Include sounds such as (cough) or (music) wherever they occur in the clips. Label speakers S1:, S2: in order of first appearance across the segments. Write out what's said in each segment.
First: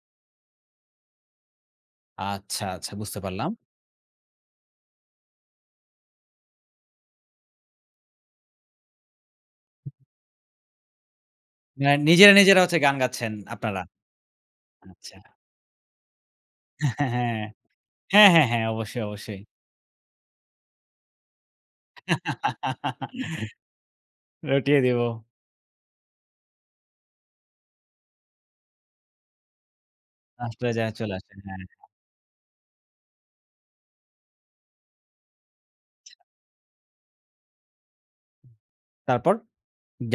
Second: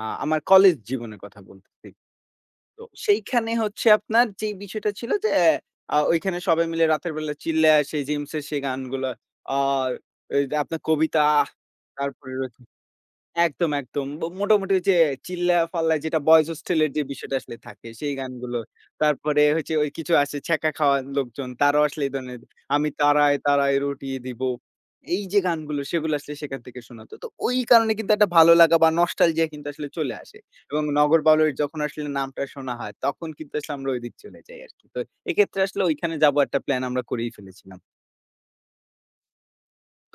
S1: আ আমার কলেজ জীবনের কথা বলতেছি।
S2: আচ্ছা,
S1: তো
S2: আচ্ছা বুঝতে পারলাম।
S1: সেইখানে হচ্ছে আপনার যে বিষয়টা ছিল এ ঐখানে সবাই মিলে রাতের বেলা চিল্লাসে জিমস সেই গানগুলা আর আপনার কবিতা
S2: অ্যা নিজেরা
S1: তারপরে
S2: নিজেরা
S1: রয়েছে।
S2: হচ্ছে গান গাচ্ছেন
S1: একদম
S2: আপনারা।
S1: একদম মোটামুটি যে
S2: আচ্ছা।
S1: চিল্লায় ফাল্লায় যেটা বয়েস হোস্টেলের
S2: হ্যাঁ,
S1: এর যে
S2: হ্যাঁ,
S1: বিষয়টা
S2: হ্যাঁ।
S1: আসলে থাকে সেই
S2: হ্যাঁ, হ্যাঁ,
S1: গানগুলো।
S2: হ্যাঁ। অবশ্যই, অবশ্যই।
S1: তারপরে কিছু আছে ছ্যাক খাওয়া লোকজন তারাও আসলে এই ধরনের আমি তারায় তারায় রটিয়ে
S2: (laughs)
S1: দিবো।
S2: রটিয়ে দিব।
S1: এই যে গানগুলো সেগুলো আসলে সেখান থেকে শোনাতো। তো ওই কারণে কিন্তু একটা ভালো লাগা বা নস্টালজিয়া কিন্তু আসলে চলে আসে এবং
S2: নষ্টালজীয়া চলে
S1: নগর
S2: আসে।
S1: বাউলের
S2: হ্যাঁ,
S1: যখন
S2: হ্যাঁ।
S1: আসলে নামটা শোনা হয় তখন কিন্তু আসলে আমরা ঐদিক চলে যাই আরকি। তো এক্ষেত্রে আসলে ঐখানে যাব একটা প্ল্যান আমরা করেই ফেলেছিলাম।
S2: তারপর?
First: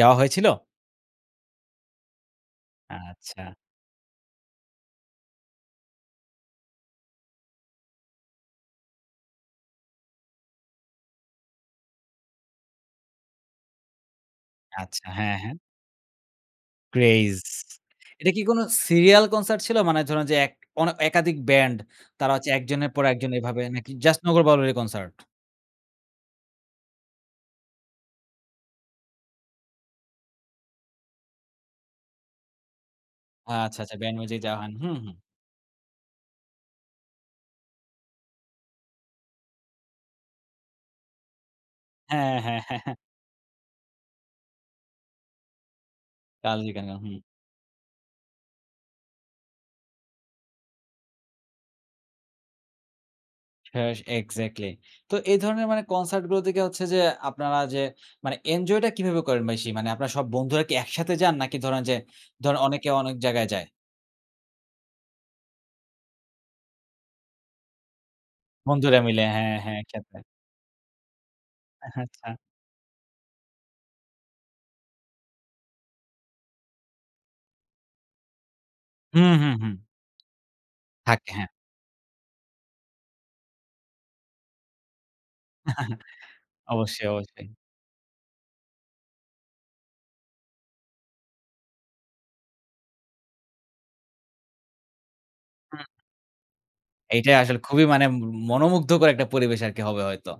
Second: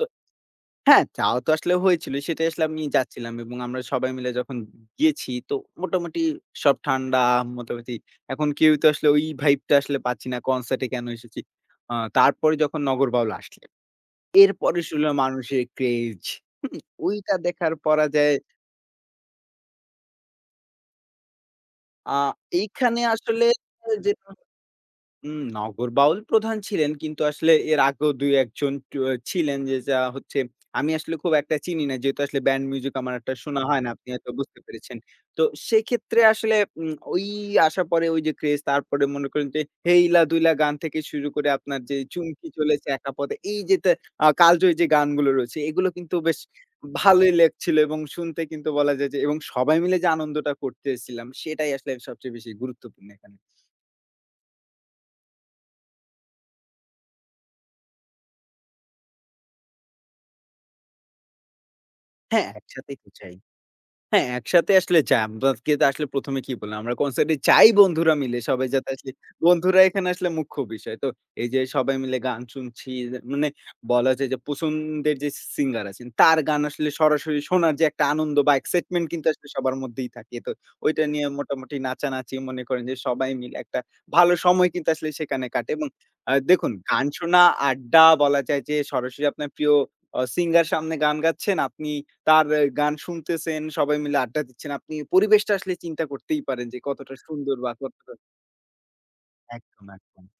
S1: তো
S2: হয়েছিল?
S1: হ্যাঁ যাওয়া তো আসলে হয়েছিল সেটাই আসলে আমি যাচ্ছিলাম
S2: আচ্ছা।
S1: এবং আমরা সবাই মিলে যখন গিয়েছি তো মোটামুটি সব ঠান্ডা মোটামুটি এখন কেউ তো আসলে ওই ভাইব টা আসলে পাচ্ছি না কনসার্ট এ কেন এসেছি। আ তারপরে যখন নগর বাউল আসছে। এরপরে
S2: আচ্ছা।
S1: শুনলাম
S2: হ্যাঁ, হ্যাঁ।
S1: মানুষের craze ওইটা
S2: ক্রেজ।
S1: দেখার
S2: এটা
S1: পরাজয়
S2: কি কোন serial concert ছিল? মানে ধরুন যে এক অনা একাধিক ব্যান্ড
S1: আ
S2: তারা হচ্ছে ১ জনের
S1: এইখানে
S2: পর ১ জন
S1: আসলে
S2: এভাবে নাকি
S1: যে
S2: জাস্ট নগর বাউলের ই কনসার্ট?
S1: হুম নগর বাউল প্রধান ছিলেন কিন্তু আসলে এর আগেও ২ ১ জন ছিলেন যে, যা হচ্ছে আমি আসলে খুব একটা চিনি না। যেহেতু আসলে ব্যান্ড মিউজিক আমার একটা শোনা
S2: আচ্ছা,
S1: হয় না
S2: আচ্ছা
S1: আপনি
S2: ব্যান্ড
S1: হয়তো
S2: মিউজিক যাওয়া
S1: বুঝতে
S2: হয়নি। হু,
S1: পেরেছেন।
S2: হু।
S1: তো সেক্ষেত্রে আসলে উম আসার পরে ওই যে ক্রেজ তারপরে মনে করেন যে হেইলা দুইলা গান থেকে শুরু করে আপনার যে
S2: হ্যাঁ,
S1: চুমকি
S2: হ্যাঁ।
S1: চলেছে
S2: (chuckles)
S1: একা পথে এই যে আ কালজয়ী যে গানগুলো রয়েছে এগুলো কিন্তু বেশ
S2: কালিকানা। হুম।
S1: ভালোই লেখছিল এবং শুনতে কিন্তু বলা যায় যে এবং সবাই মিলে যে আনন্দটা করতেছিলাম সেটাই আসলে সবচেয়ে বেশি গুরুত্বপূর্ণ এখানে।
S2: হ্যাঁ এক্সাক্টলি। তো এই ধরনের মানে কনসার্ট গুলো থেকে হচ্ছে যে আপনারা যে মানে এনজয় টা কিভাবে করেন বেশি? মানে আপনার সব বন্ধুরা কি একসাথে যান? নাকি ধরেন যে
S1: হ্যাঁ
S2: ধরেন অনেকে
S1: একসাথেই তো
S2: অনেক
S1: যাই।
S2: জায়গায় যায়?
S1: হ্যাঁ একসাথে আসলে যাই। আমরা আসলে প্রথমে কি বললাম আমরা কনসার্ট এ যাই বন্ধুরা মিলে সবাই যাতে
S2: বন্ধুরা
S1: আসলে
S2: মিলে হ্যাঁ, হ্যাঁ
S1: বন্ধুরা এখানে
S2: খেতে।
S1: আসলে মুখ্য বিষয়। তো এই যে সবাই মিলে
S2: আচ্ছা।
S1: গান শুনছি, মানে বলা যায় যে পছন্দের যে সিঙ্গার আছেন তার গান আসলে সরাসরি শোনার যে একটা আনন্দ বা excitement কিন্তু
S2: হুম,
S1: আসলে
S2: হুম, হুম।
S1: সবার মধ্যেই থাকে। তো ঐটা
S2: থাকে হ্যাঁ।
S1: মোটামুটি নাচানাচি মনে করেন যে সবাই মিলে একটা ভালো সময় কিন্তু আসলে সেখানে কাটে এবং আ
S2: (chuckles)
S1: দেখুন গান
S2: অবশ্যই,
S1: শোনা,
S2: অবশ্যই।
S1: আড্ডা বলা যায় যে সরাসরি আপনার প্রিয় আ সিঙ্গার সামনে গান গাচ্ছেন। আপনি তার গান শুনতেছেন, সবাই মিলে আড্ডা দিচ্ছেন। আপনি পরিবেশটা আসলে
S2: হুম।
S1: চিন্তা করতেই পারেন যে কতটা
S2: এইটাই
S1: সুন্দর
S2: আসলে
S1: বা
S2: খুবই মানে
S1: কতটা
S2: মনোমুগ্ধ করে একটা পরিবেশ আরকি
S1: একদম,
S2: হবে
S1: একদম।
S2: হয়তো।